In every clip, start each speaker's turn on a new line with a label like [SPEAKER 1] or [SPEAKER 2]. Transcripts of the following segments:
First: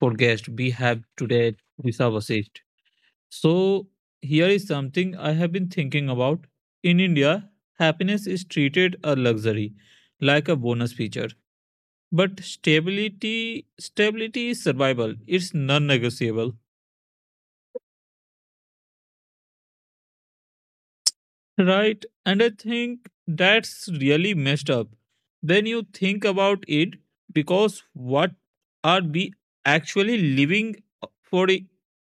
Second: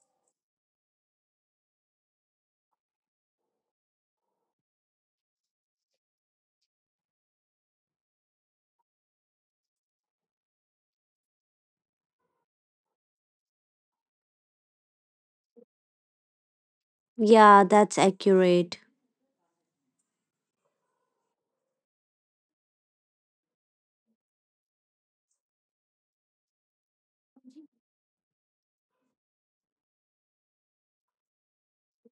[SPEAKER 1] For guest, we have today Visa Vasist. So, here is something I have been thinking about. In India, happiness is treated a luxury, like a bonus feature. But stability, stability is survival. It's non-negotiable.
[SPEAKER 2] Yeah, that's accurate.
[SPEAKER 1] Right. And I think that's really messed up. Then you think about it because what are we actually living for i-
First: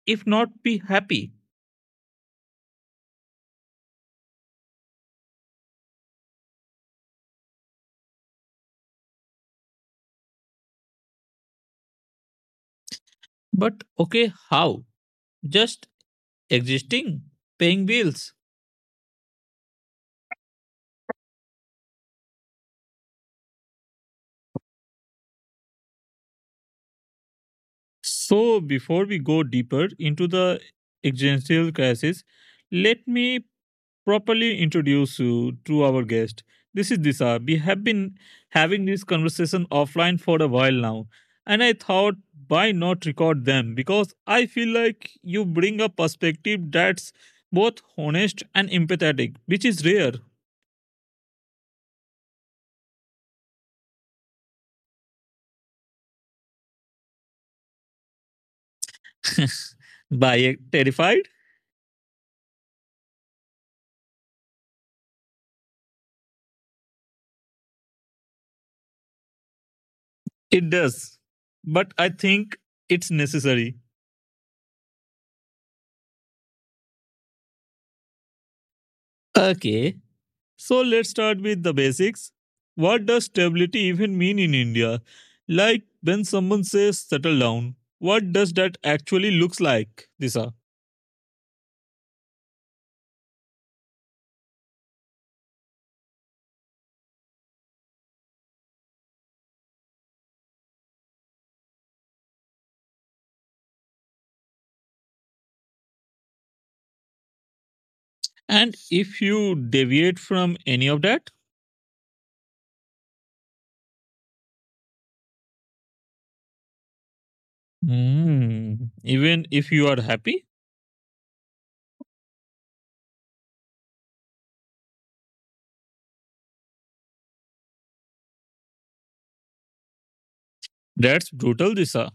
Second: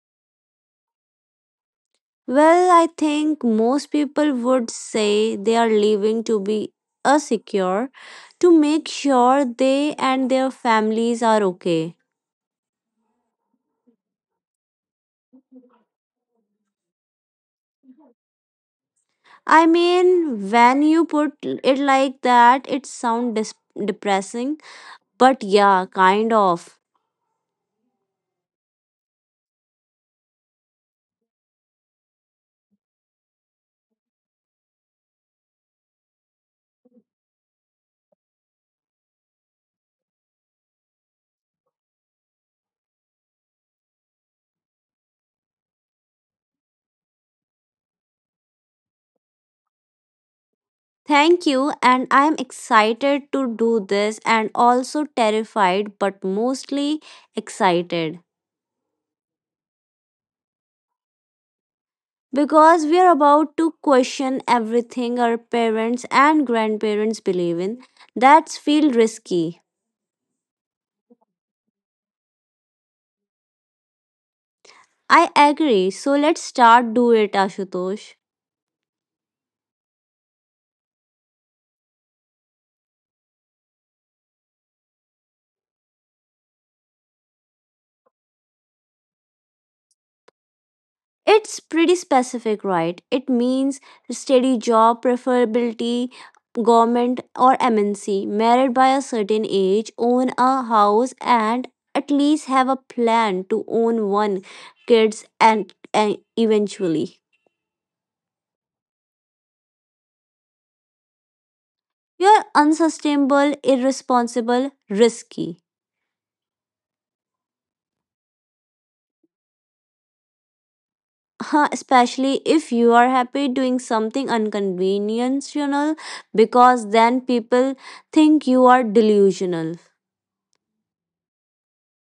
[SPEAKER 1] if not be happy?
[SPEAKER 2] Well, I think most people would say they are leaving to be a secure to make sure they and their families are okay.
[SPEAKER 1] But okay, how? Just existing, paying bills.
[SPEAKER 2] I mean, when you put it like that, it sounds depressing, but yeah, kind of.
[SPEAKER 1] So before we go deeper into the existential crisis, let me properly introduce you to our guest. This is Disha. We have been having this conversation offline for a while now, and I thought why not record them because I feel like you bring a perspective that's both honest and empathetic, which is rare.
[SPEAKER 2] Thank you, and I'm excited to do this and also terrified, but mostly excited.
[SPEAKER 1] By terrified?
[SPEAKER 2] Because we are about to question everything our parents and grandparents believe in. That's feel risky.
[SPEAKER 1] It does. But I think it's necessary.
[SPEAKER 2] I agree. So let's start do it, Ashutosh.
[SPEAKER 1] Okay, so let's start with the basics. What does stability even mean in India? Like when someone says settle down, what does that actually looks like, Disha?
[SPEAKER 2] It's pretty specific, right? It means steady job, preferability, government or MNC, married by a certain age, own a house, and at least have a plan to own one kids and, eventually.
[SPEAKER 1] And if you deviate from any of that,
[SPEAKER 2] You're unsustainable, irresponsible, risky.
[SPEAKER 1] hmm, even if you are happy,
[SPEAKER 2] Huh, especially if you are happy doing something unconventional, because then people think you are delusional.
[SPEAKER 1] that's brutal, Disha.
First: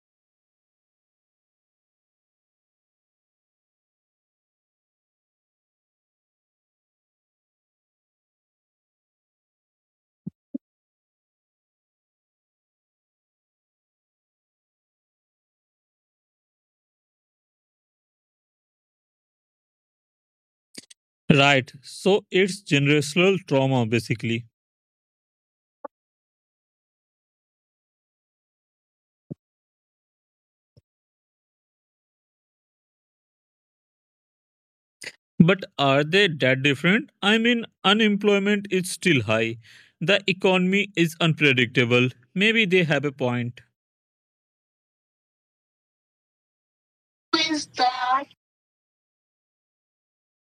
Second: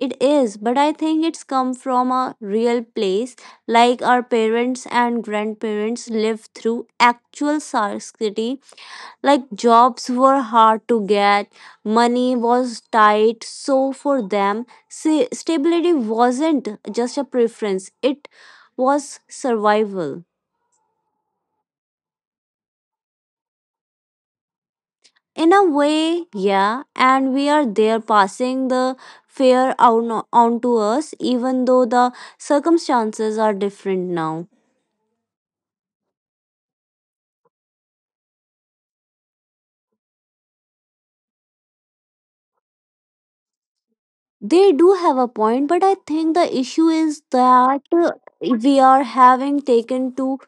[SPEAKER 2] It is, but I think it's come from a real place, like our parents and grandparents lived through actual scarcity. Like jobs were hard to get, money was tight, so for them, stability wasn't just a preference, it was survival.
[SPEAKER 1] Right. So it's generational trauma basically.
[SPEAKER 2] In a way, yeah, and we are there passing the fear on to us, even though the circumstances are different now.
[SPEAKER 1] But are they that different? I mean, unemployment is still high. The economy is unpredictable. Maybe they have a point.
[SPEAKER 2] They do have a point, but I think the issue is
[SPEAKER 1] Is
[SPEAKER 2] that
[SPEAKER 1] that?
[SPEAKER 2] we are having taken to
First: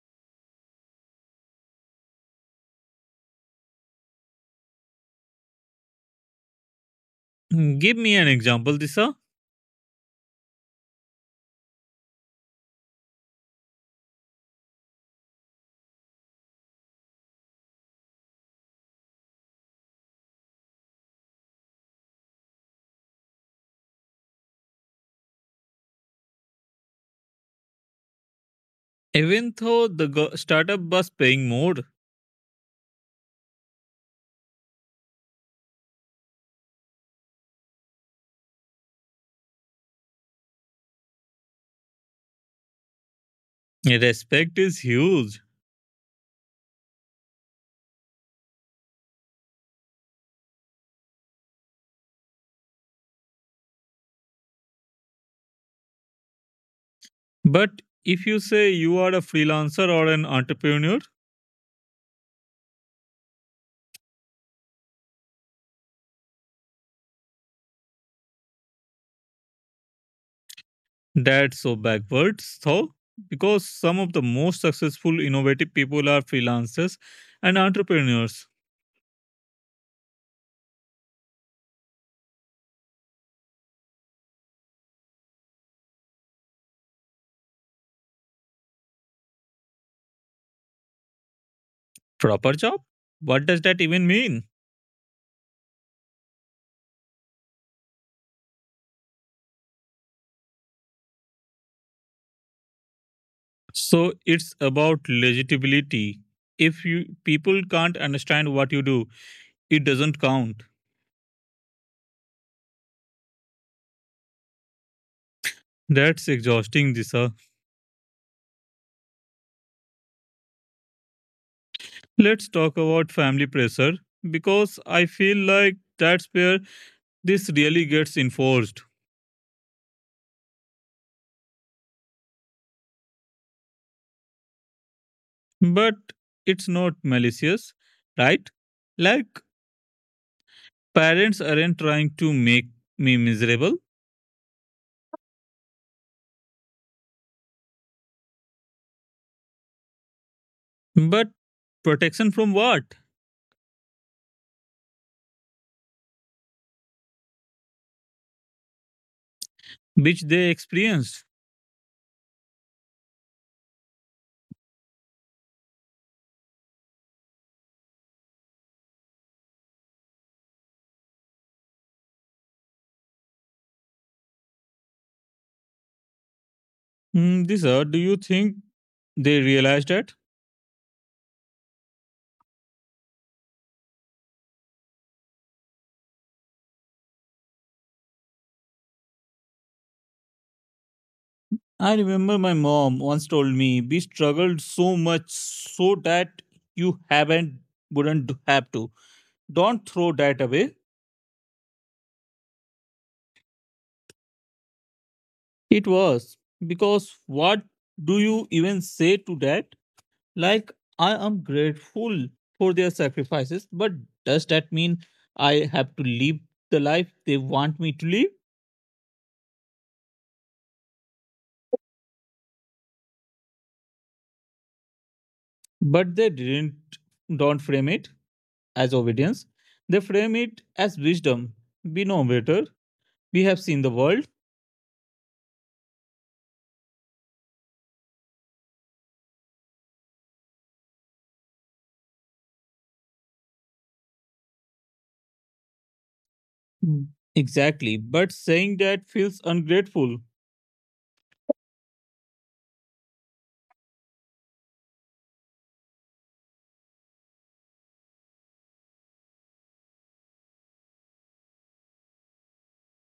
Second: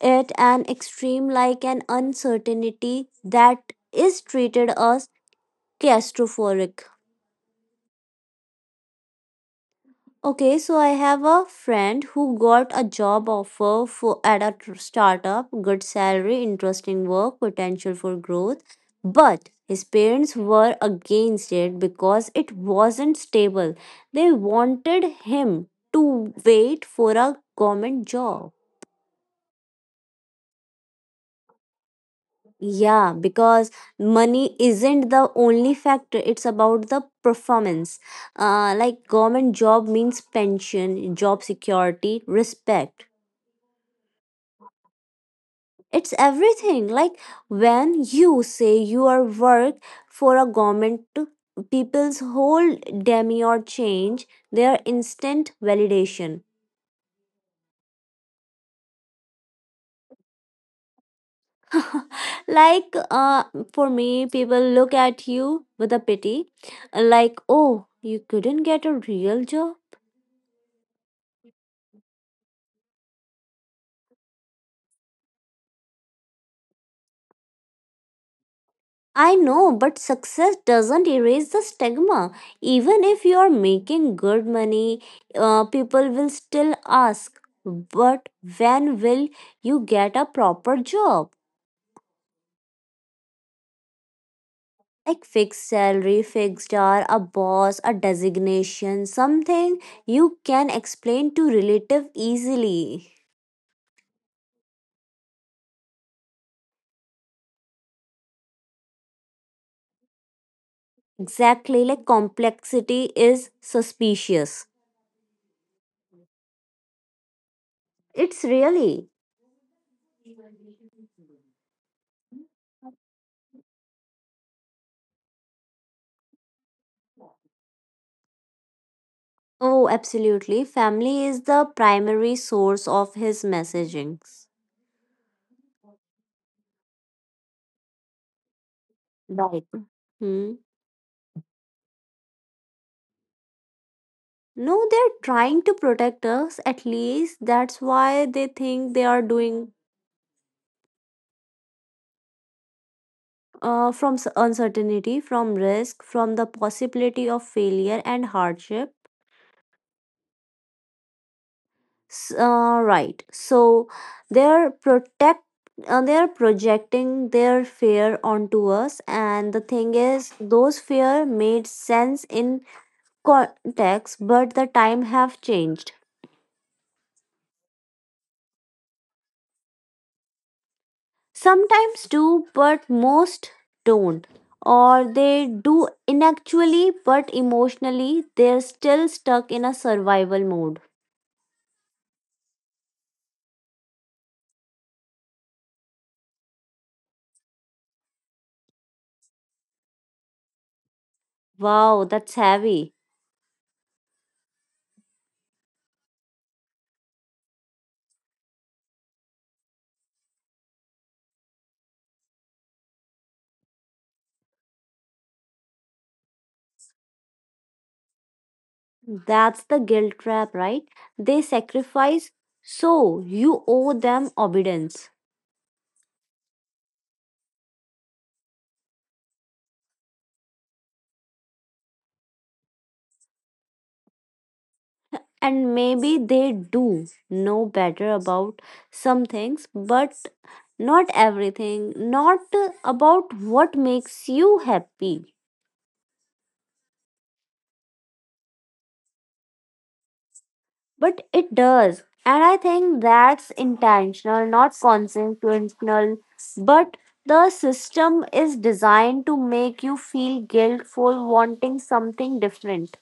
[SPEAKER 2] it an extreme like an uncertainty that is treated as claustrophobic.
[SPEAKER 1] Hmm, give me an example, Disa.
[SPEAKER 2] Okay, so I have a friend who got a job offer for at a startup, good salary, interesting work, potential for growth, but his parents were against it because it wasn't stable. They wanted him to wait for a government job.
[SPEAKER 1] Even though the startup was paying more,
[SPEAKER 2] Yeah, because money isn't the only factor. It's about the performance. Like government job means pension, job security, respect.
[SPEAKER 1] respect is huge.
[SPEAKER 2] It's everything. Like when you say you are work for a government, people's whole demure change their instant validation.
[SPEAKER 1] But if you say you are a freelancer or an entrepreneur,
[SPEAKER 2] Like for me, people look at you with a pity, like, oh, you couldn't get a real job.
[SPEAKER 1] that's so backwards, though, because some of the most successful innovative people are freelancers and entrepreneurs.
[SPEAKER 2] I know, but success doesn't erase the stigma. Even if you are making good money, people will still ask, but when will you get a proper job?
[SPEAKER 1] Proper job? What does that even mean?
[SPEAKER 2] Like fixed salary, fixed hour, a boss, a designation, something you can explain to relative easily.
[SPEAKER 1] So it's about legitimity. If you people can't understand what you do, it doesn't count.
[SPEAKER 2] Exactly, like complexity is suspicious.
[SPEAKER 1] That's exhausting, Disha.
[SPEAKER 2] It's really.
[SPEAKER 1] Let's talk about family pressure because I feel like that's where this really gets enforced.
[SPEAKER 2] Oh, absolutely. Family is the primary source of his messagings.
[SPEAKER 1] But it's not malicious, right? Like
[SPEAKER 2] Right. Hmm.
[SPEAKER 1] parents aren't trying to make me miserable,
[SPEAKER 2] No, they're trying to protect us, at least. That's why they think they are doing.
[SPEAKER 1] but protection from what?
[SPEAKER 2] From uncertainty, from risk, from the possibility of failure and hardship.
[SPEAKER 1] Which they experienced.
[SPEAKER 2] Right. So they're protect. They are projecting their fear onto us, and the thing is those fear made sense in context, but the time have changed.
[SPEAKER 1] Hmm, Disha, do you think they realize that?
[SPEAKER 2] Sometimes do, but most don't. Or they do inactually, but emotionally, they're still stuck in a survival mode.
[SPEAKER 1] I remember my mom once told me we struggled so much so that you haven't wouldn't have to. Don't throw that away.
[SPEAKER 2] Wow, that's heavy.
[SPEAKER 1] It was because what do you even say to that? Like I am grateful for their sacrifices, but does that mean I have to live the life they want me to live?
[SPEAKER 2] That's the guilt trap, right? They sacrifice, so you owe them obedience.
[SPEAKER 1] But they didn't don't frame it as obedience. They frame it as wisdom. We know better. We have seen the world.
[SPEAKER 2] And maybe they do know better about some things, but not everything, not about what makes you happy.
[SPEAKER 1] Mm. Exactly. But saying that feels ungrateful.
[SPEAKER 2] But it does, and I think that's intentional, not consequential, but the system is designed to make you feel guilt for wanting something different.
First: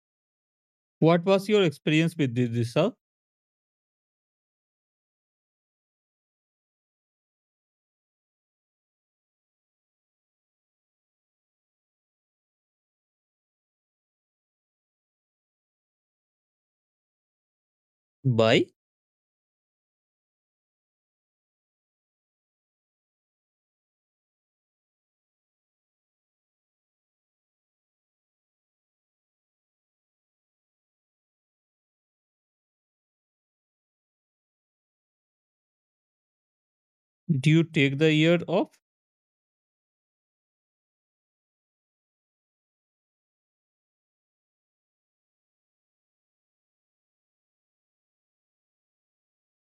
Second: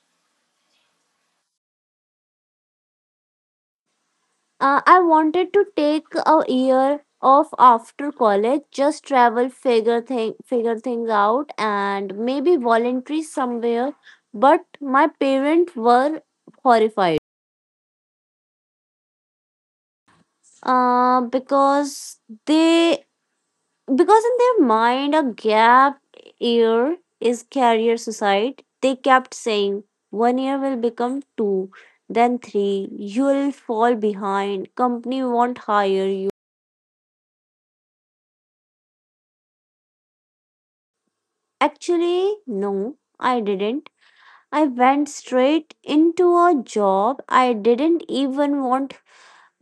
[SPEAKER 1] What was your experience with this, Disha?
[SPEAKER 2] I wanted to take a year off after college, just travel, figure things out, and maybe voluntary somewhere. But my parents were horrified.
[SPEAKER 1] Why?
[SPEAKER 2] Uh, because they because in their mind a gap year is career suicide. They kept saying one year will become two, then three. You will fall behind. Company won't hire you.
[SPEAKER 1] Do you take the year off?
[SPEAKER 2] Actually, no, I didn't. I went straight into a job I didn't even want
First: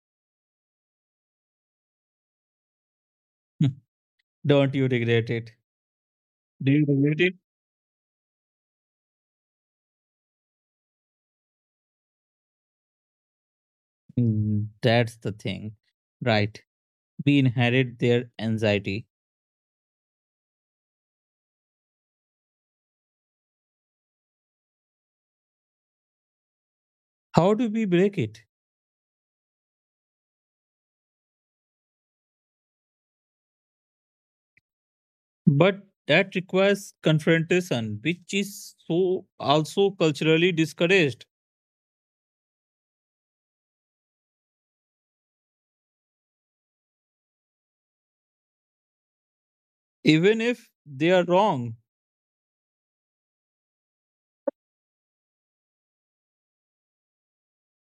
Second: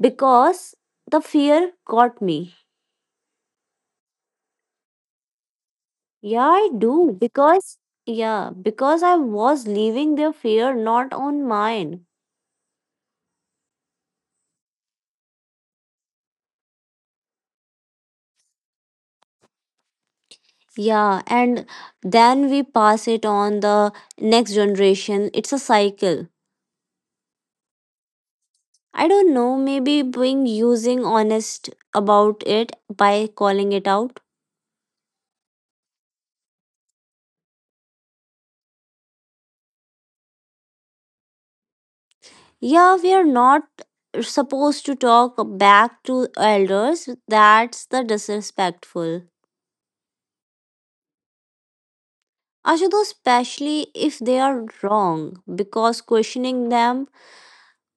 [SPEAKER 2] because the fear got me.
[SPEAKER 1] Don't you regret it?
[SPEAKER 2] Yeah, I
[SPEAKER 1] Do you
[SPEAKER 2] do.
[SPEAKER 1] regret it?
[SPEAKER 2] Yeah, because I was leaving their fear, not on mine.
[SPEAKER 1] Mm, that's the thing. Right. We inherit their anxiety.
[SPEAKER 2] Yeah, and then we pass it on the next generation. It's a cycle.
[SPEAKER 1] How do we break it?
[SPEAKER 2] I don't know, maybe being using honest about it by calling it out.
[SPEAKER 1] But that requires confrontation, which is so also culturally discouraged,
[SPEAKER 2] Yeah, we are not supposed to talk back to elders. That's the disrespectful.
[SPEAKER 1] even if they are wrong.
[SPEAKER 2] Ashutosh, especially if they are wrong, because questioning them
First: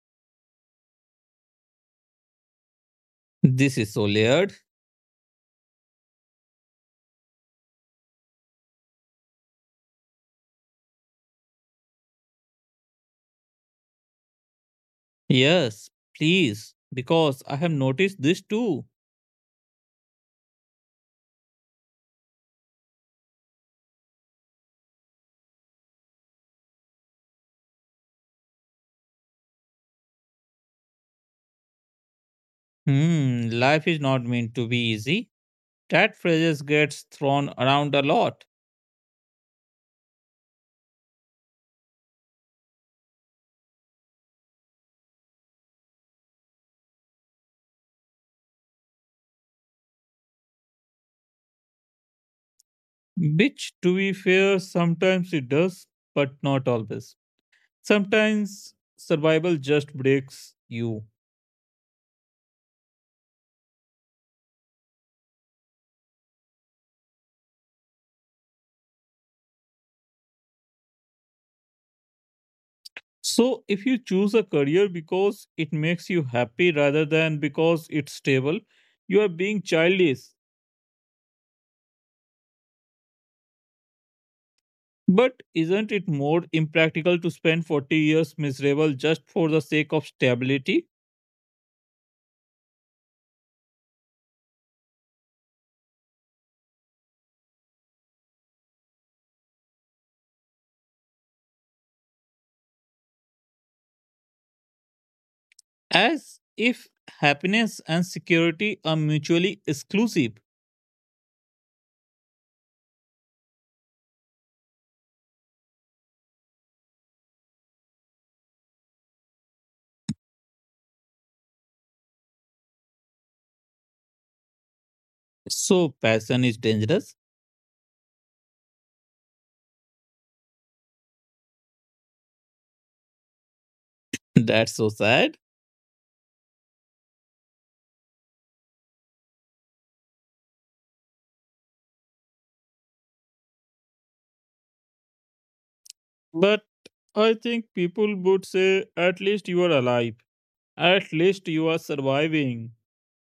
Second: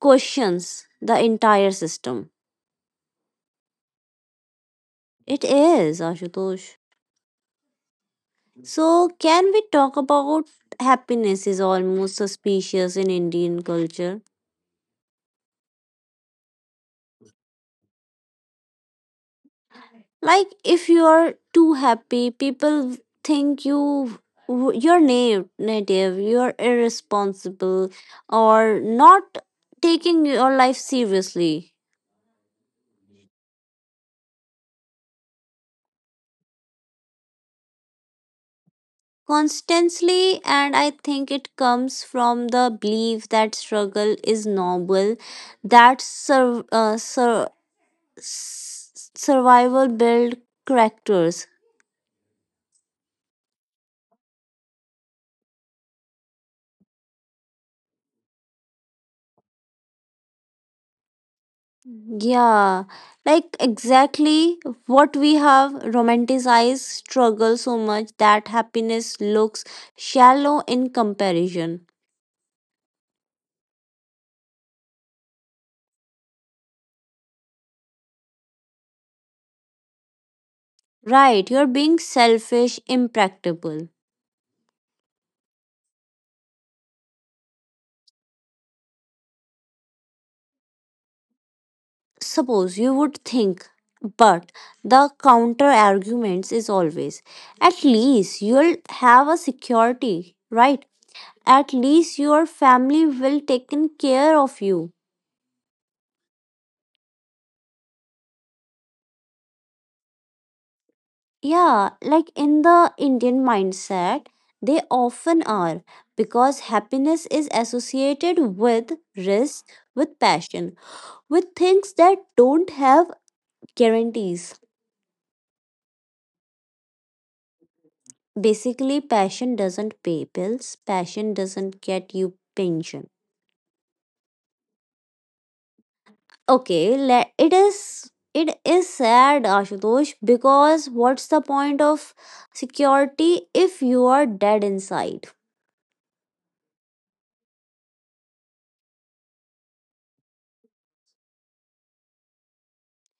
[SPEAKER 2] questions the entire system.
[SPEAKER 1] This is so layered.
[SPEAKER 2] It is, Ashutosh. So, can we talk about happiness is almost suspicious in Indian culture?
[SPEAKER 1] Yes, please, because I have noticed this too.
[SPEAKER 2] Like if you are too happy, people think you're naive, native, you're irresponsible or not taking your life seriously.
[SPEAKER 1] Hmm, life is not meant to be easy. That phrase gets thrown around a lot,
[SPEAKER 2] Constantly, and I think it comes from the belief that struggle is noble, that survival build characters.
[SPEAKER 1] which, to be fair, sometimes it does, but not always. Sometimes survival just breaks you.
[SPEAKER 2] Yeah, like exactly what we have romanticized struggle so much that happiness looks shallow in comparison.
[SPEAKER 1] So, if you choose a career because it makes you happy rather than because it's stable, you are being childish.
[SPEAKER 2] Right, you're being selfish, impractical.
[SPEAKER 1] But isn't it more impractical to spend 40 years miserable just for the sake of stability?
[SPEAKER 2] Suppose you would think, but the counter arguments is always at least you'll have a security, right? At least your family will taken care of you.
[SPEAKER 1] As if happiness and security are mutually exclusive.
[SPEAKER 2] Yeah, like in the Indian mindset, they often are because happiness is associated with risk, with passion, with things that don't have guarantees.
[SPEAKER 1] So, passion is dangerous.
[SPEAKER 2] Basically, passion doesn't pay bills, passion doesn't get you pension.
[SPEAKER 1] That's so sad.
[SPEAKER 2] Okay, let it is sad, Ashutosh, because what's the point of security if you are dead inside?
[SPEAKER 1] But I think people would say, at least you are alive. At least you are surviving.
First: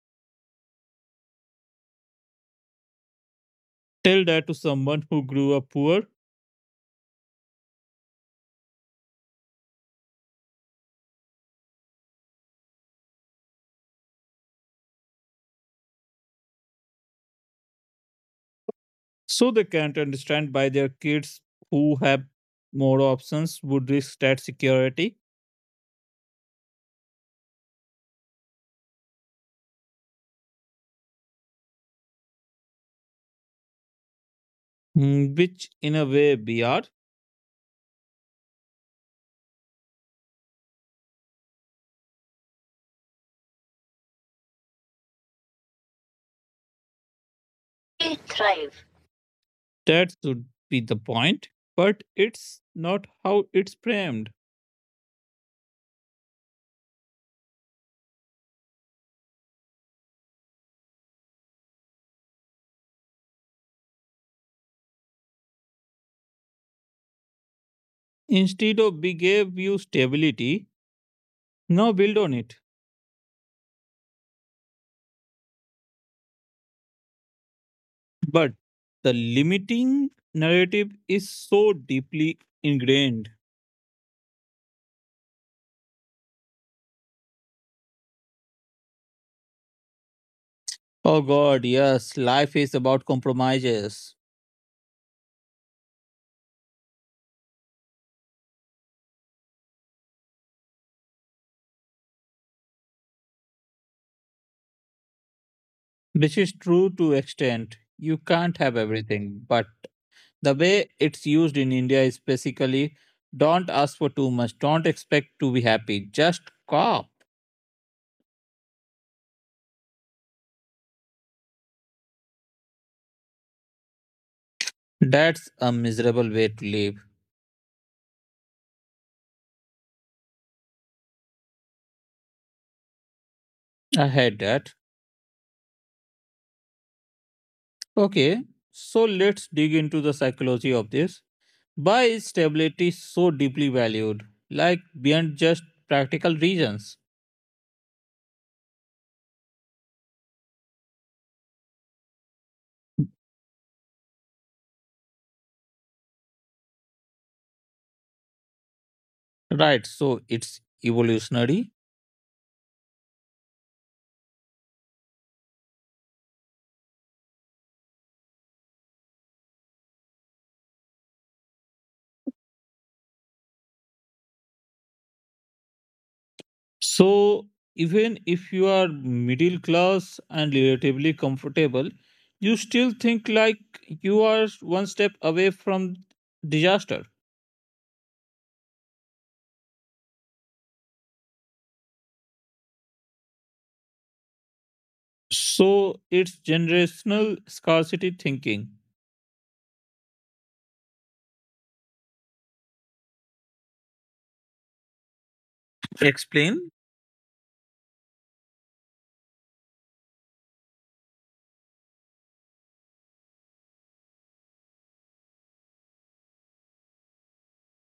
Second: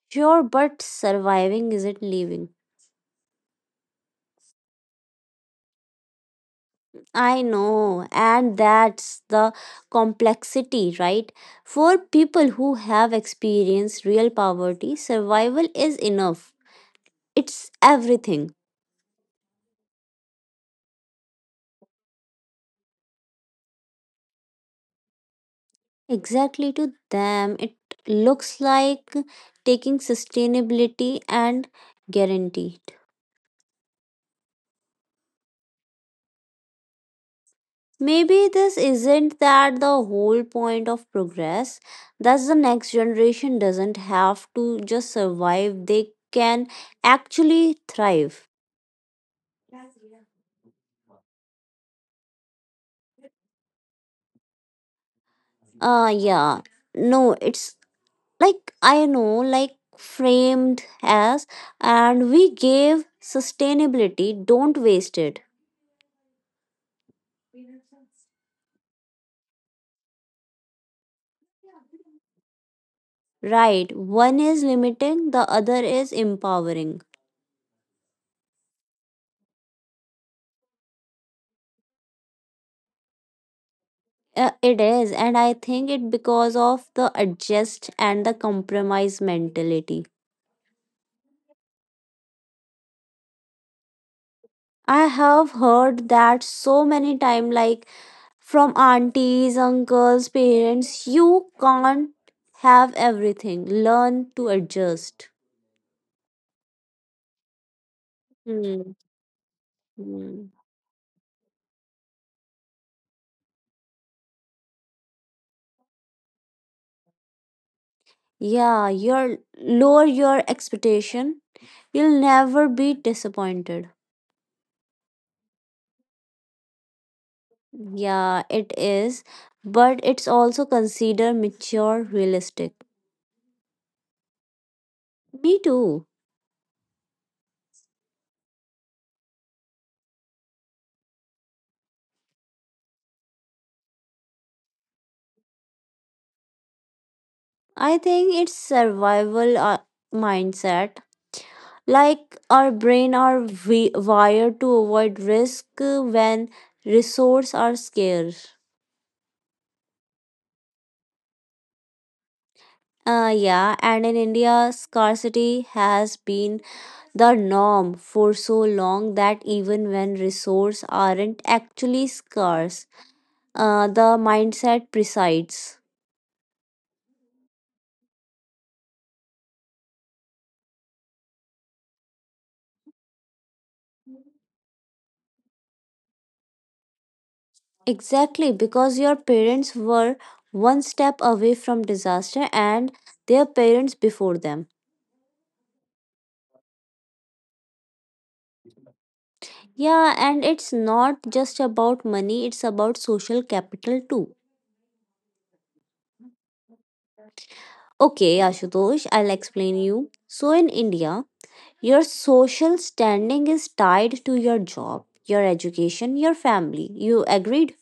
[SPEAKER 2] Sure, but surviving isn't living.
[SPEAKER 1] Tell that to someone who grew up poor,
[SPEAKER 2] I know, and that's the complexity, right? For people who have experienced real poverty, survival is enough. It's everything.
[SPEAKER 1] so they can't understand why their kids who have more options would risk that security.
[SPEAKER 2] Exactly, to them it looks like taking sustainability and guaranteed.
[SPEAKER 1] Mm, which in a way we are.
[SPEAKER 2] Maybe this isn't that the whole point of progress. Thus, the next generation doesn't have to just survive, they can actually
[SPEAKER 1] We
[SPEAKER 2] thrive.
[SPEAKER 1] thrive. That should be the point, but it's not how it's framed.
[SPEAKER 2] Yeah. No, it's like I know, like framed as, and we gave sustainability, don't waste it.
[SPEAKER 1] Instead of we gave you stability, now build on it.
[SPEAKER 2] Right. One is limiting, the other is empowering.
[SPEAKER 1] But the limiting narrative is so deeply ingrained.
[SPEAKER 2] It is, and I think it because of the adjust and the compromise mentality.
[SPEAKER 1] Oh God, yes, life is about compromises,
[SPEAKER 2] I have heard that so many time, like from aunties, uncles, parents, you can't have everything. Learn to adjust.
[SPEAKER 1] which is true to extent. You can't have
[SPEAKER 2] Hmm.
[SPEAKER 1] everything, but
[SPEAKER 2] Mm.
[SPEAKER 1] the way it's used in India is basically don't ask for too much, don't expect to be happy, just cop.
[SPEAKER 2] Yeah, you're lower your expectation. You'll never be disappointed.
[SPEAKER 1] That's a miserable way to live.
[SPEAKER 2] Yeah, it is, but it's also considered mature, realistic.
[SPEAKER 1] I had that.
[SPEAKER 2] Me too.
[SPEAKER 1] Okay, so let's dig into the psychology of this. Why is stability so deeply valued? Like beyond just practical reasons.
[SPEAKER 2] I think it's survival mindset. Like our brain are wired to avoid risk when resources are scarce.
[SPEAKER 1] Right, so it's evolutionary.
[SPEAKER 2] Yeah, and in India, scarcity has been the norm for so long that even when resources aren't actually scarce, the mindset presides.
[SPEAKER 1] So, even if you are middle class and relatively comfortable, you still think like you are one step away from disaster.
[SPEAKER 2] Exactly, because your parents were one step away from disaster, and their parents before them.
[SPEAKER 1] So, it's generational scarcity thinking.
[SPEAKER 2] Yeah, and it's not just about money, it's about social capital too.
[SPEAKER 1] Explain.
[SPEAKER 2] Okay, Ashutosh, I'll explain you. So in India, your social standing is tied to your job, your education, your family. You agreed?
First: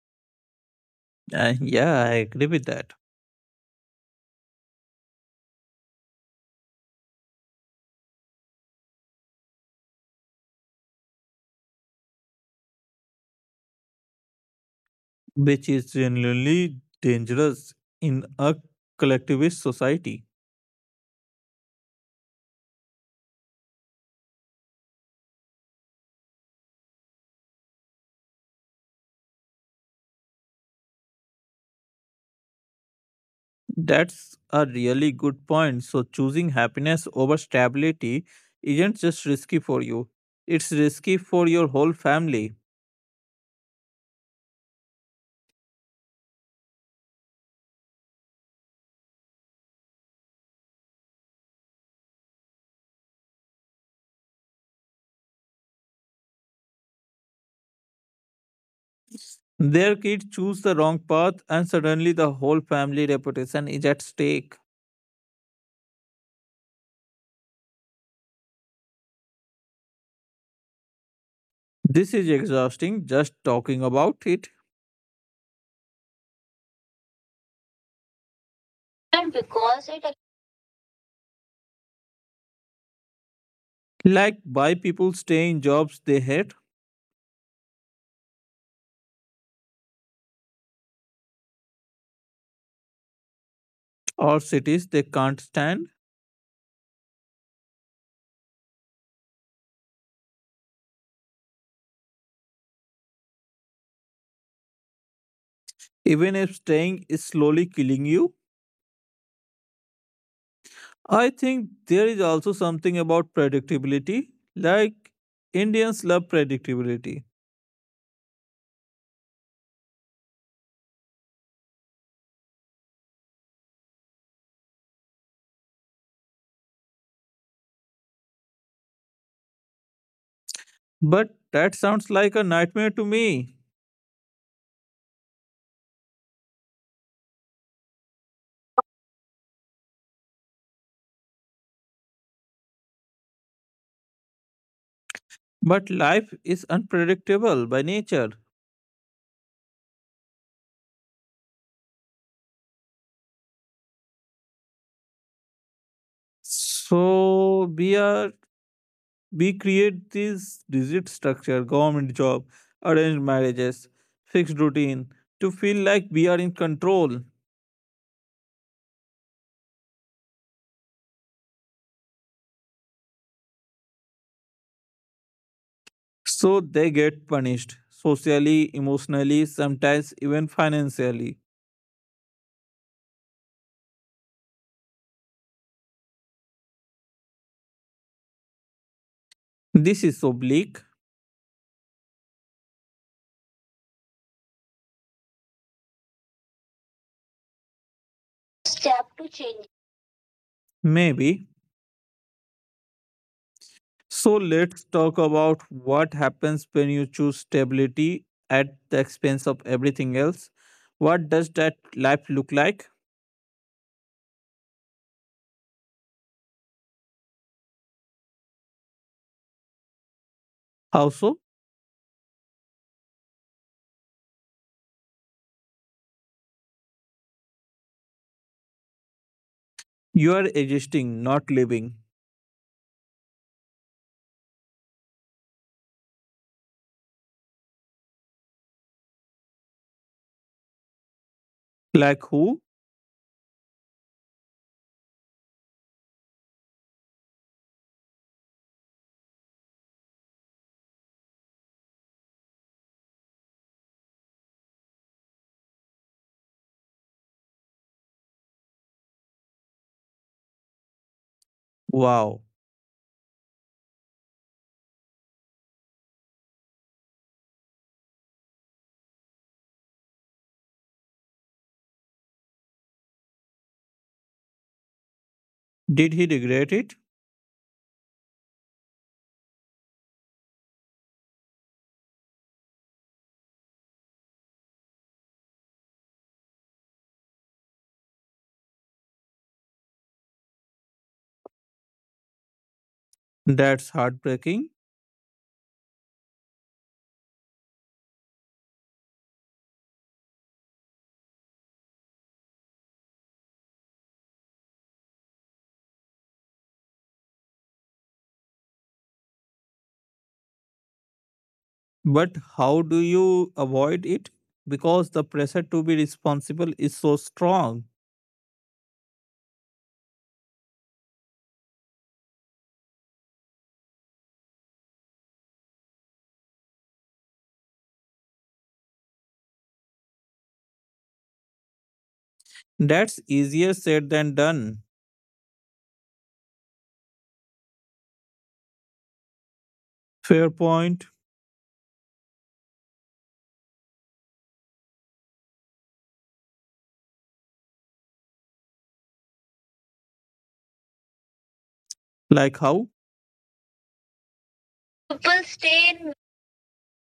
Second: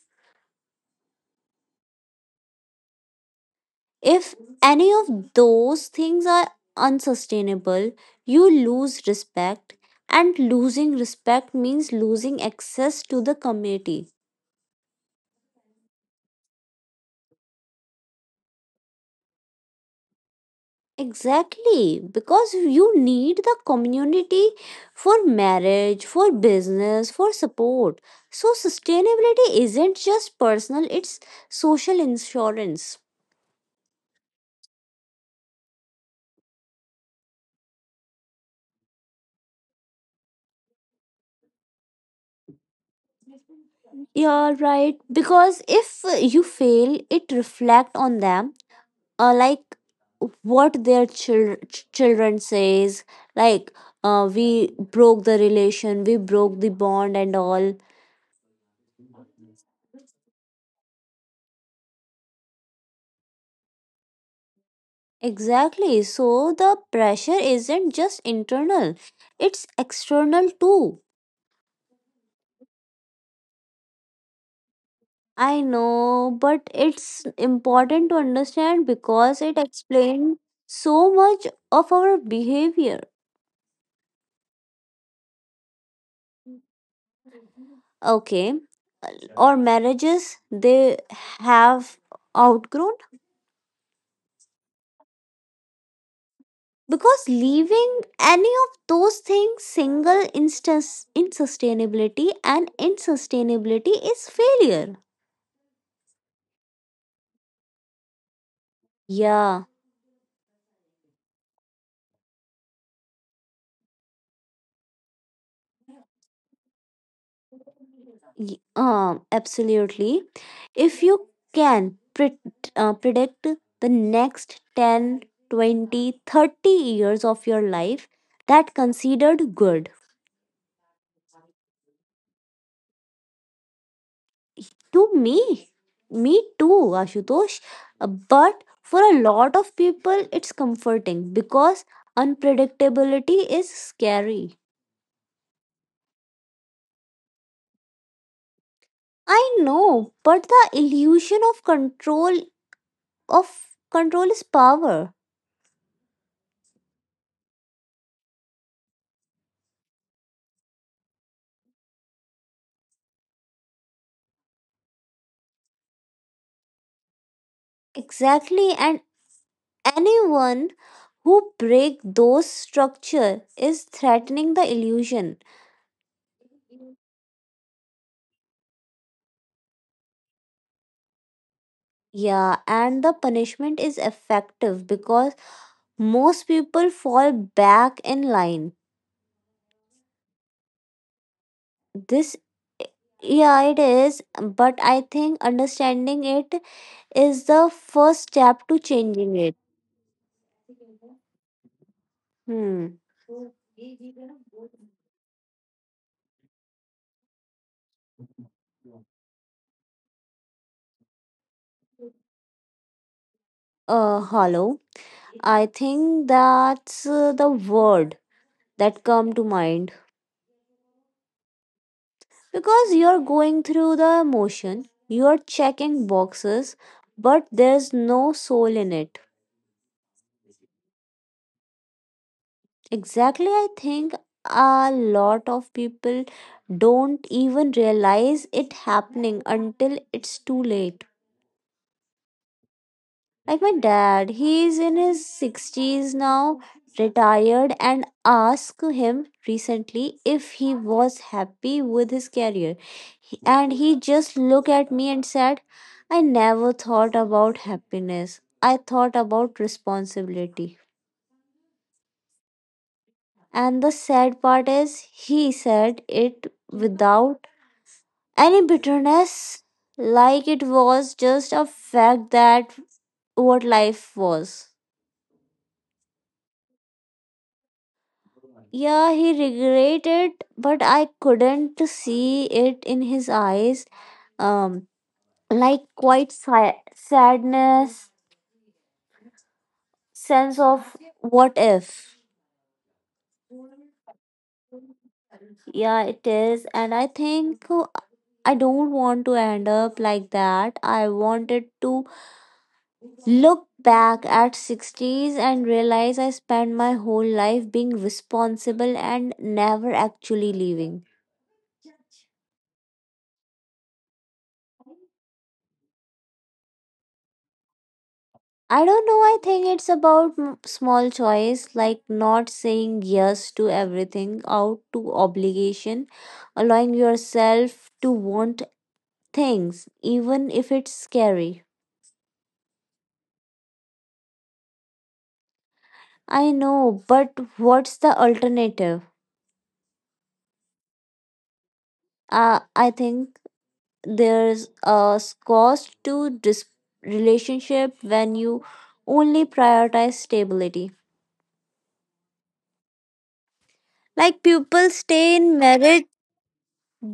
[SPEAKER 1] Yeah, I agree with that,
[SPEAKER 2] If any of those things are unsustainable, you lose respect, and losing respect means losing access to the community.
[SPEAKER 1] which is genuinely dangerous in a collectivist society.
[SPEAKER 2] Exactly, because you need the community for marriage, for business, for support. So, sustainability isn't just personal, it's social insurance.
[SPEAKER 1] That's a really good point. So, choosing happiness over stability isn't just risky for you, it's risky for your whole family.
[SPEAKER 2] You're right. Because if you fail, it reflect on them. Like what their children says. Like we broke the relation, we broke the bond and all.
[SPEAKER 1] Their kids choose the wrong path, and suddenly the whole family reputation is at stake.
[SPEAKER 2] Exactly. So the pressure isn't just internal, it's external too.
[SPEAKER 1] This is exhausting just talking about it.
[SPEAKER 2] I know, but it's important to understand
[SPEAKER 1] And
[SPEAKER 2] because it
[SPEAKER 1] because it,
[SPEAKER 2] explains so much of our behavior.
[SPEAKER 1] like why people stay in jobs they hate
[SPEAKER 2] Okay. or marriages they have outgrown,
[SPEAKER 1] or cities they can't stand,
[SPEAKER 2] because leaving any of those things single instance insustainability and insustainability is failure.
[SPEAKER 1] even if staying is slowly killing you.
[SPEAKER 2] Yeah.
[SPEAKER 1] I think there is also something about predictability. Like, Indians love predictability.
[SPEAKER 2] Absolutely. If you can predict the next 10, 20, 30 years of your life, that considered good.
[SPEAKER 1] But that sounds like a nightmare to me.
[SPEAKER 2] To me, me too, Ashutosh. But for a lot of people, it's comforting because unpredictability is scary.
[SPEAKER 1] But life is unpredictable by nature.
[SPEAKER 2] I know, but the illusion of control is power.
[SPEAKER 1] So we create this rigid structure, government job, arranged marriages, fixed routine to feel like we are in control.
[SPEAKER 2] Exactly, and anyone who break those structure is threatening the illusion.
[SPEAKER 1] So they get punished socially, emotionally, sometimes even financially.
[SPEAKER 2] Yeah, and the punishment is effective because most people fall back in line.
[SPEAKER 1] This is so bleak.
[SPEAKER 2] This. Yeah, it is, but I think understanding it is the first step to
[SPEAKER 1] Step to
[SPEAKER 2] changing it.
[SPEAKER 1] change. Maybe.
[SPEAKER 2] Hmm.
[SPEAKER 1] So let's talk about what happens when you choose stability at the expense of everything else. What does that life look like?
[SPEAKER 2] Hollow. I think that's the word that come to mind.
[SPEAKER 1] How so?
[SPEAKER 2] Because you're going through the emotion, you're checking boxes, but there's no soul in it.
[SPEAKER 1] You are existing, not living.
[SPEAKER 2] Exactly, I think a lot of people don't even realize it happening until it's too late.
[SPEAKER 1] Like who?
[SPEAKER 2] Like my dad, he is in his 60s now, retired, and asked him recently if he was happy with his career. And he just looked at me and said, I never thought about happiness. I thought about responsibility.
[SPEAKER 1] Wow.
[SPEAKER 2] And the sad part is, he said it without any bitterness, like it was just a fact that what life was.
[SPEAKER 1] Did he regret it?
[SPEAKER 2] Yeah, he regretted, but I couldn't see it in his eyes. Um, like quite sadness, sense of what if.
[SPEAKER 1] That's heartbreaking.
[SPEAKER 2] Yeah, it is, and I think I don't want to end up like that. I wanted to look back at 60s and realize I spent my whole life being responsible and never actually leaving.
[SPEAKER 1] But how do you avoid it? Because the pressure to be responsible is so strong.
[SPEAKER 2] I don't know. I think it's about small choice, like not saying yes to everything out to obligation, allowing yourself to want things, even if it's scary.
[SPEAKER 1] That's easier said than done.
[SPEAKER 2] I know, but what's the alternative?
[SPEAKER 1] Fair point.
[SPEAKER 2] I think there's a cost to relationship when you only prioritize stability.
[SPEAKER 1] Like how?
[SPEAKER 2] Like people
[SPEAKER 1] People
[SPEAKER 2] stay in
[SPEAKER 1] stay
[SPEAKER 2] marriage
[SPEAKER 1] in.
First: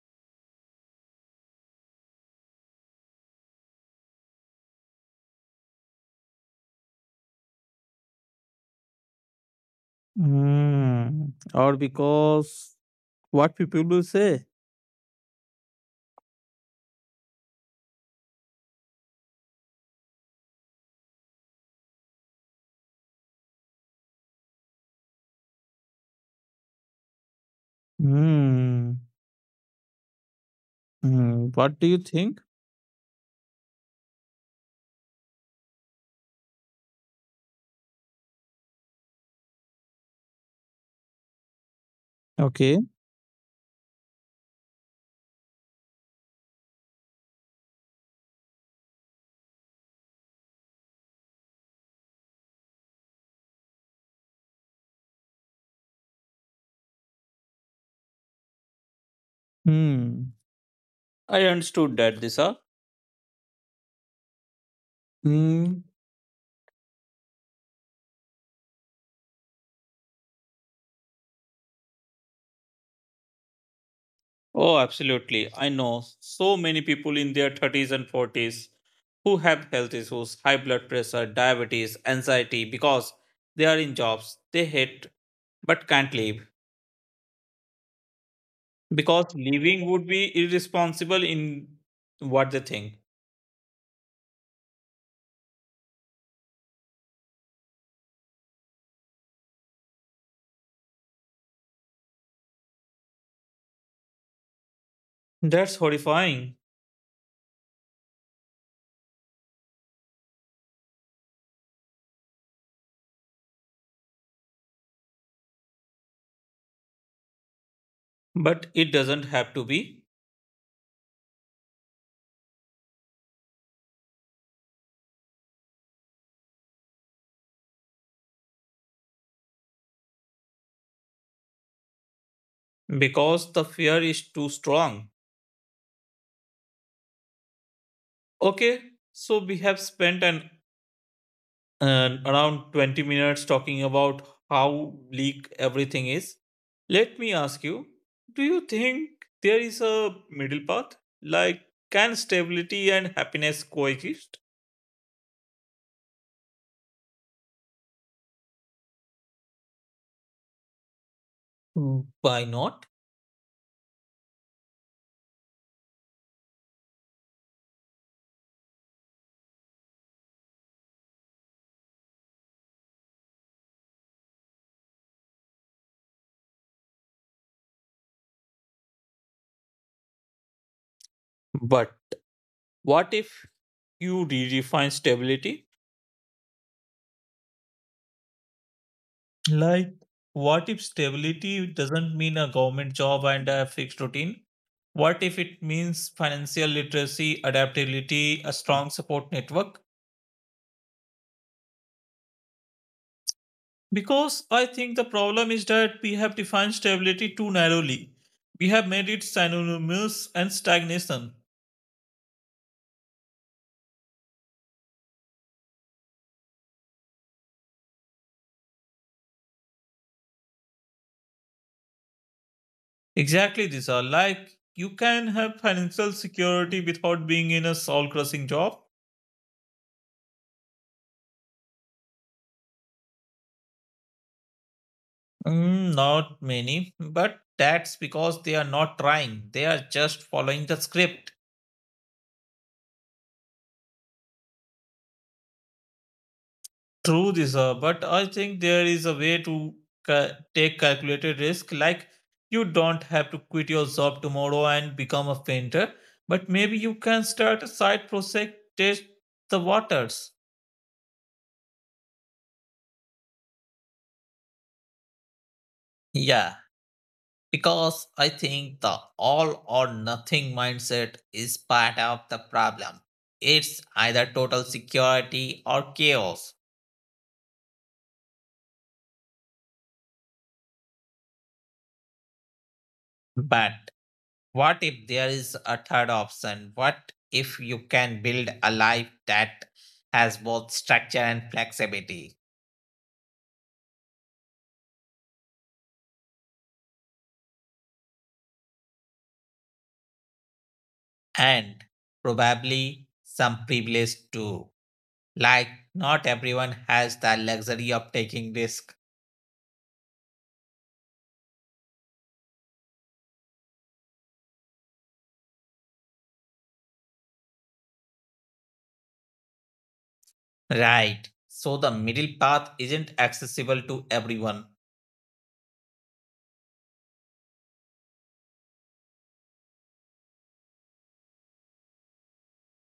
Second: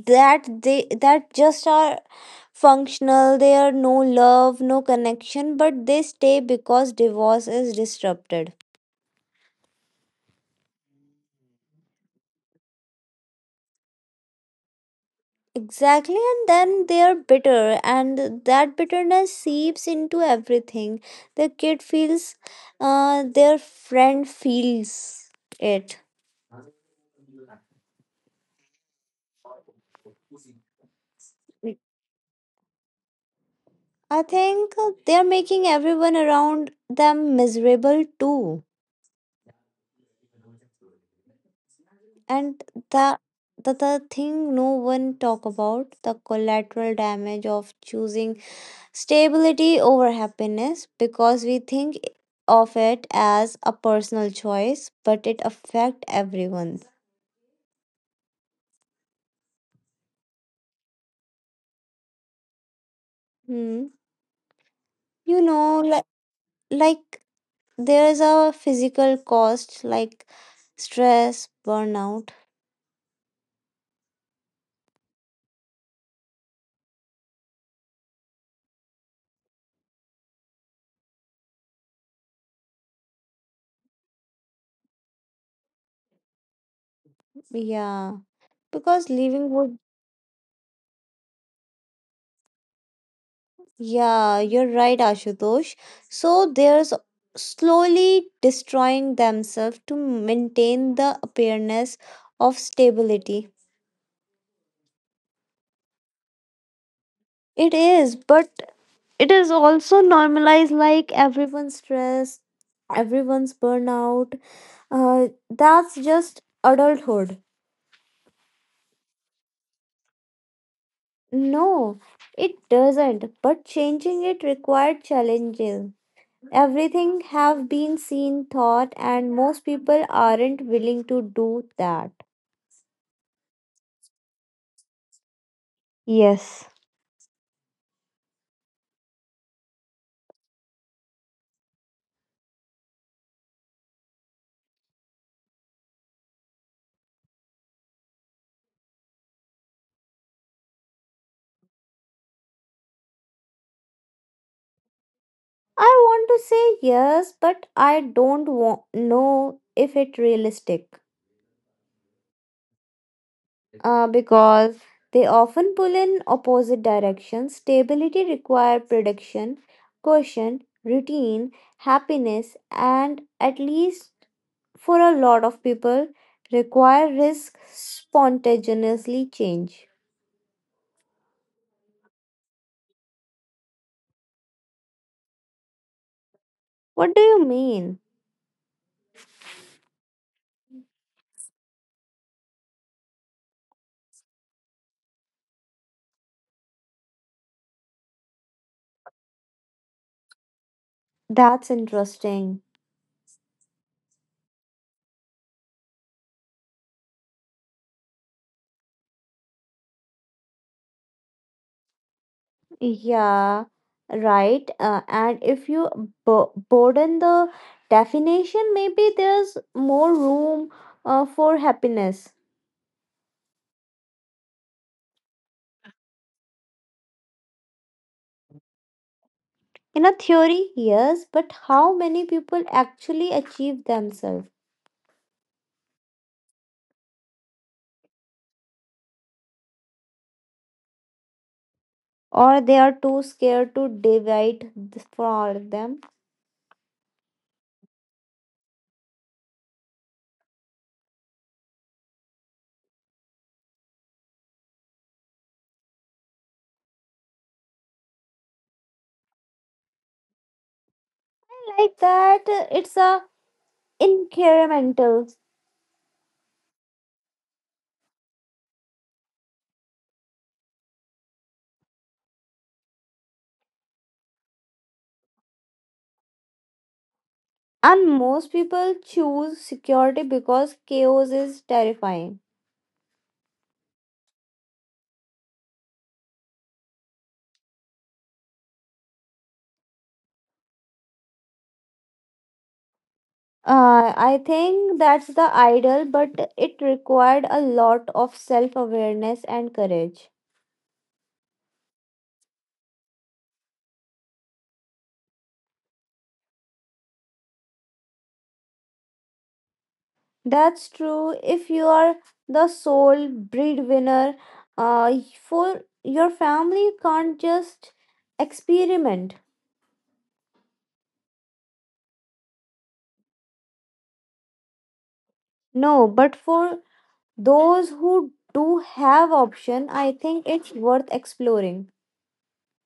[SPEAKER 2] that just are functional, they are no love, no connection, but they stay because divorce is disrupted.
[SPEAKER 1] Hmm. Or because what people will say.
[SPEAKER 2] Exactly, and then they are bitter, and that bitterness seeps into everything. The kid feels, their friend feels it.
[SPEAKER 1] Hmm. Hmm. What do you think?
[SPEAKER 2] I think they are making everyone around them miserable too, and
[SPEAKER 1] Okay.
[SPEAKER 2] the the thing no one talk about, the collateral damage of choosing stability over happiness, because we think of it as a personal choice but it affect everyone.
[SPEAKER 1] Hmm. I understood that, Disha.
[SPEAKER 2] Hmm. You
[SPEAKER 1] Hmm.
[SPEAKER 2] know, like there's a physical cost, like stress, burnout.
[SPEAKER 1] Oh, absolutely. I know so many people in their 30s and 40s who have health issues, high blood pressure, diabetes, anxiety because they are in jobs they hate but can't leave
[SPEAKER 2] Yeah. Because
[SPEAKER 1] because
[SPEAKER 2] living would.
[SPEAKER 1] leaving would be irresponsible in what they think.
[SPEAKER 2] Yeah, you're right, Ashutosh. So they're slowly destroying themselves to maintain the appearance of stability.
[SPEAKER 1] That's horrifying.
[SPEAKER 2] It is, but it is also normalized, like everyone's stress, everyone's burnout. That's just adulthood.
[SPEAKER 1] But it doesn't have to be
[SPEAKER 2] No, it doesn't, but changing it required challenges. Everything have been seen, thought, and most people aren't willing to do that.
[SPEAKER 1] because the fear is too strong.
[SPEAKER 2] Yes.
[SPEAKER 1] Okay, so we have spent an around 20 minutes talking about how bleak everything is. Let me ask you, do you think there is a middle path? Like, can stability and happiness coexist?
[SPEAKER 2] I want to say yes, but I don't know if it's realistic.
[SPEAKER 1] Mm, why not?
[SPEAKER 2] Because they often pull in opposite directions. Stability requires prediction, caution, routine, happiness, and at least for a lot of people, require risk spontaneously change.
[SPEAKER 1] But what if you redefine stability?
[SPEAKER 2] What do you mean?
[SPEAKER 1] Like, what if stability doesn't mean a government job and a fixed routine? What if it means financial literacy, adaptability, a strong support network?
[SPEAKER 2] That's interesting.
[SPEAKER 1] Because I think the problem is that we have defined stability too narrowly. We have made it synonymous and stagnation.
[SPEAKER 2] Yeah, right. And if you broaden the definition, maybe there's more room for happiness.
[SPEAKER 1] Exactly, these are like you can have financial security without being in a soul crushing job.
[SPEAKER 2] In a theory, yes, but how many people actually achieve themselves?
[SPEAKER 1] Mm, not many, but that's because they are not trying. They are just following the script.
[SPEAKER 2] Or they are too scared to divide for them?
[SPEAKER 1] True, but I think there is a way to take calculated risk. Like you don't have to quit your job tomorrow and become a painter, but maybe you can start a side project, test the waters.
[SPEAKER 2] Like that, it's a incremental.
[SPEAKER 1] Yeah, because I think the all or nothing mindset is part of the problem. It's either total security or chaos.
[SPEAKER 2] And most people choose security because chaos is terrifying.
[SPEAKER 1] But what if there is a third option? What if you can build a life that has both structure and flexibility,
[SPEAKER 2] I think that's the ideal, but it required a lot of self awareness and courage.
[SPEAKER 1] and probably some privilege too? Like, not everyone has the luxury of taking risk,
[SPEAKER 2] That's true. If you are the sole breadwinner, uh, for your family you can't just experiment.
[SPEAKER 1] right? So, the middle path isn't accessible to everyone.
[SPEAKER 2] No, but for those who do have option, I think it's worth exploring.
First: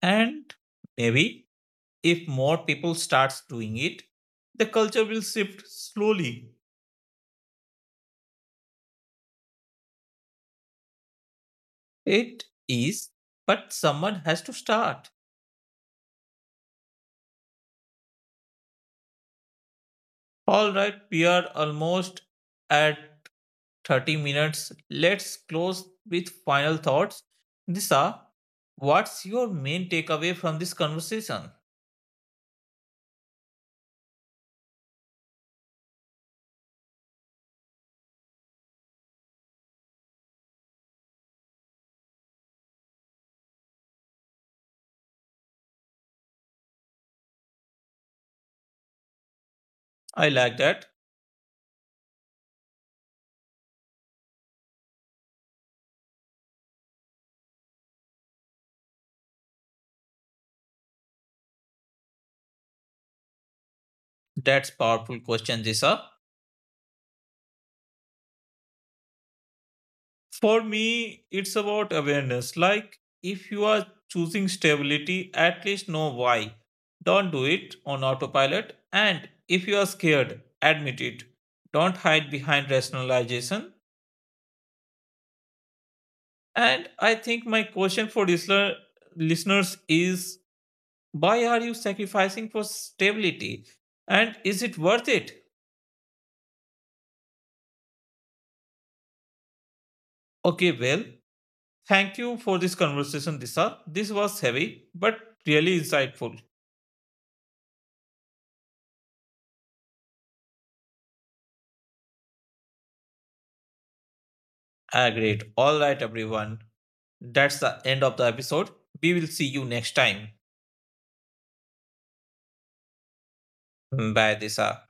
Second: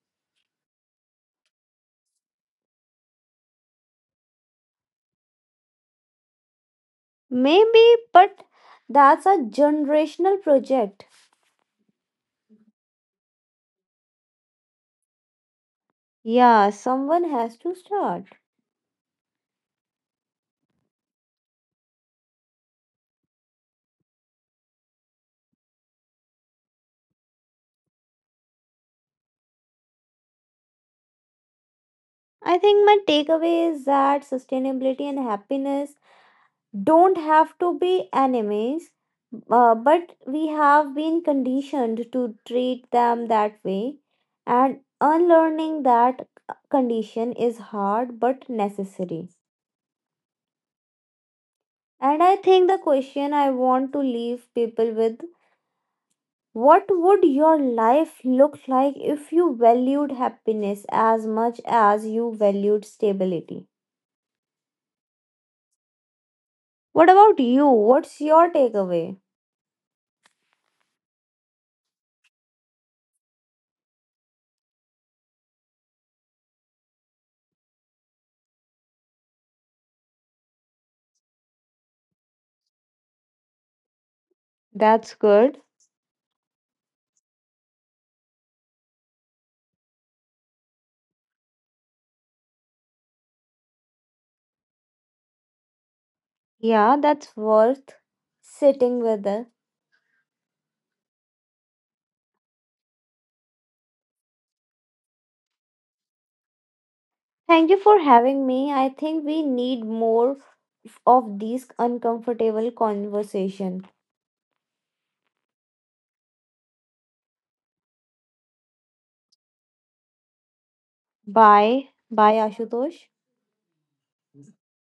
[SPEAKER 1] And maybe if more people starts doing it, the culture will shift slowly.
[SPEAKER 2] Maybe, but that's a generational project.
[SPEAKER 1] It is, but someone has to start.
[SPEAKER 2] Yeah, someone has to start.
[SPEAKER 1] All right, we are almost at 30 minutes. Let's close with final thoughts. Nisa, what's your main takeaway from this conversation?
[SPEAKER 2] I think my takeaway is that sustainability and happiness don't have to be enemies, but we have been conditioned to treat them that way. And unlearning that condition is hard but necessary.
[SPEAKER 1] I like that.
[SPEAKER 2] And I think the question I want to leave people with, what would your life look like if you valued happiness as much as you valued stability?
[SPEAKER 1] That's powerful question, Nisa.
[SPEAKER 2] What about you? What's your takeaway?
[SPEAKER 1] For me, it's about awareness. Like, if you are choosing stability, at least know why. Don't do it on autopilot. And if you are scared, admit it. Don't hide behind rationalization.
[SPEAKER 2] That's good.
[SPEAKER 1] And I think my question for listeners is why are you sacrificing for stability? And is it worth it?
[SPEAKER 2] Yeah, that's worth sitting with it.
[SPEAKER 1] Okay, well, thank you for this conversation, Disha. This was heavy, but really insightful.
[SPEAKER 2] Thank you for having me. I think we need more of these uncomfortable conversation.
[SPEAKER 1] Ah, great! All right, everyone. That's the end of the episode. We will see you next time.
[SPEAKER 2] Bye. Bye, Ashutosh.
[SPEAKER 1] Bye, Disa.